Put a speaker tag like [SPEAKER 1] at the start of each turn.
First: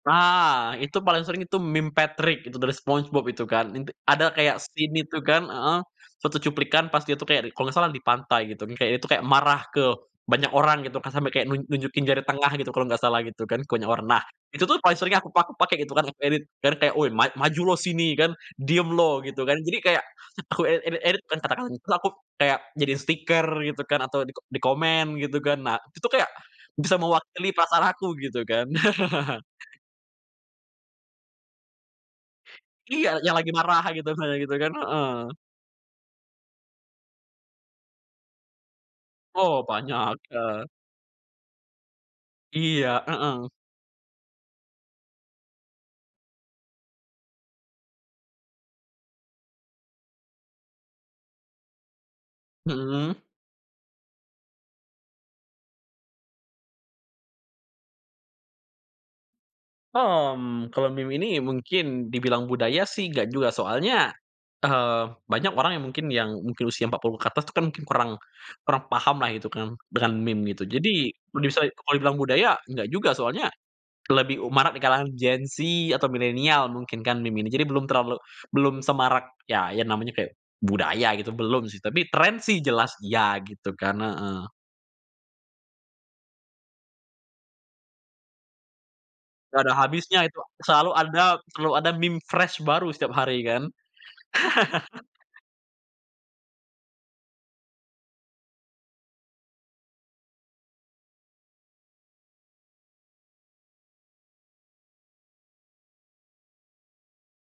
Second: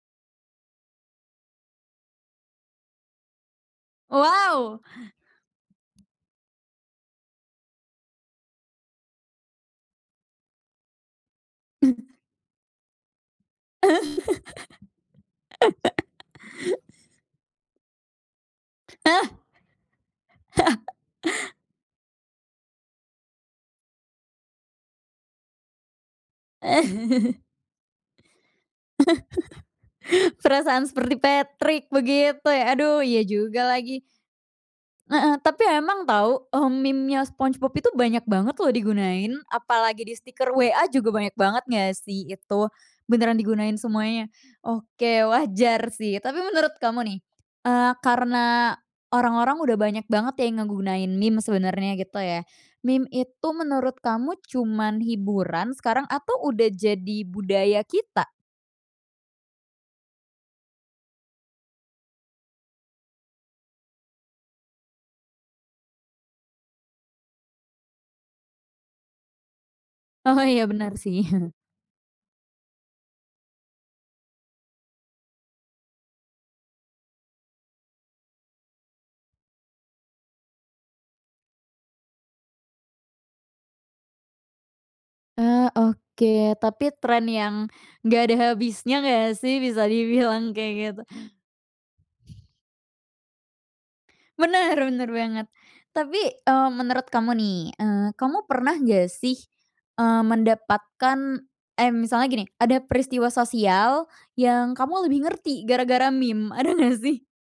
[SPEAKER 1] Nah, itu paling sering itu meme Patrick itu dari Spongebob, itu kan. Int ada kayak
[SPEAKER 2] Wow!
[SPEAKER 1] scene itu kan, heeh, suatu cuplikan pas dia tu kayak kalo nggak salah di pantai, gitu, kayak dia itu kayak marah ke banyak orang gitu kan, sampai kayak nun nunjukin jari tengah gitu kalau nggak salah, gitu kan ke banyak orang. Nah, itu tuh paling sering yang aku pak pakai, gitu kan, aku edit, biar kayak, "Woi ma maju loh sini." Kan, "Diem loh." Gitu kan. Jadi, kayak aku ed edit-edit [unintelligible] Terus aku kayak jadiin stiker gitu kan, atau diko dikomen gitu kan. Nah, itu kayak bisa mewakili perasaan aku gitu kan.
[SPEAKER 2] Perasaan seperti Patrick begitu, ya? Aduh,
[SPEAKER 1] Iya,
[SPEAKER 2] iya
[SPEAKER 1] yang lagi
[SPEAKER 2] juga
[SPEAKER 1] marah,
[SPEAKER 2] lagi.
[SPEAKER 1] gitu, misalnya gitu kan, heeh.
[SPEAKER 2] Heeh tapi emang tau, eee, memenya Spongebob itu banyak banget loh digunain,
[SPEAKER 1] Oh,
[SPEAKER 2] apalagi di
[SPEAKER 1] banyak,
[SPEAKER 2] stiker
[SPEAKER 1] eee
[SPEAKER 2] WA juga banyak banget nggak sih itu?
[SPEAKER 1] Iya,
[SPEAKER 2] Beneran
[SPEAKER 1] mhm.
[SPEAKER 2] digunain semuanya. Oke, wajar sih. Tapi menurut kamu nih, eee, karena orang-orang udah banyak banget ya yang ngegunain meme sebenernya gitu ya, meme
[SPEAKER 1] Mhm.
[SPEAKER 2] itu menurut kamu cuman hiburan sekarang, atau udah jadi budaya kita?
[SPEAKER 1] Hmm, kalau meme ini mungkin dibilang budaya sih nggak juga, soalnya, eee, banyak orang yang mungkin yang mungkin usia 40 ke atas itu kan kurang kurang paham lah gitu kan, dengan
[SPEAKER 2] Oh,
[SPEAKER 1] meme,
[SPEAKER 2] iya
[SPEAKER 1] gitu.
[SPEAKER 2] bener
[SPEAKER 1] Jadi,
[SPEAKER 2] sih.
[SPEAKER 1] kondisai kalau dibilang budaya enggak juga. Soalnya lebih u marak di kalangan Gen Z, atau Milenial mungkin kan meme ini. Jadi belum terlalu belum semarak ya ya, namanya kayak budaya gitu, belum sih. Tapi tren sih jelas, iya, gitu kan. Heeh.
[SPEAKER 2] Eee, oke. Tapi tren yang nggak ada habisnya nggak sih?
[SPEAKER 1] Nggak ada
[SPEAKER 2] Bisa
[SPEAKER 1] habisnya itu,
[SPEAKER 2] dibilang kaya
[SPEAKER 1] selalu
[SPEAKER 2] gitu.
[SPEAKER 1] ada selalu ada meme fresh baru setiap hari, kan?
[SPEAKER 2] Bener bener banget. Tapi, eee, menurut kamu nih, eee, kamu pernah nggak sih, eee, mendapatkan eh, misalnya gini, ada peristiwa sosial yang kamu lebih ngerti gara-gara meme, ada nggak sih?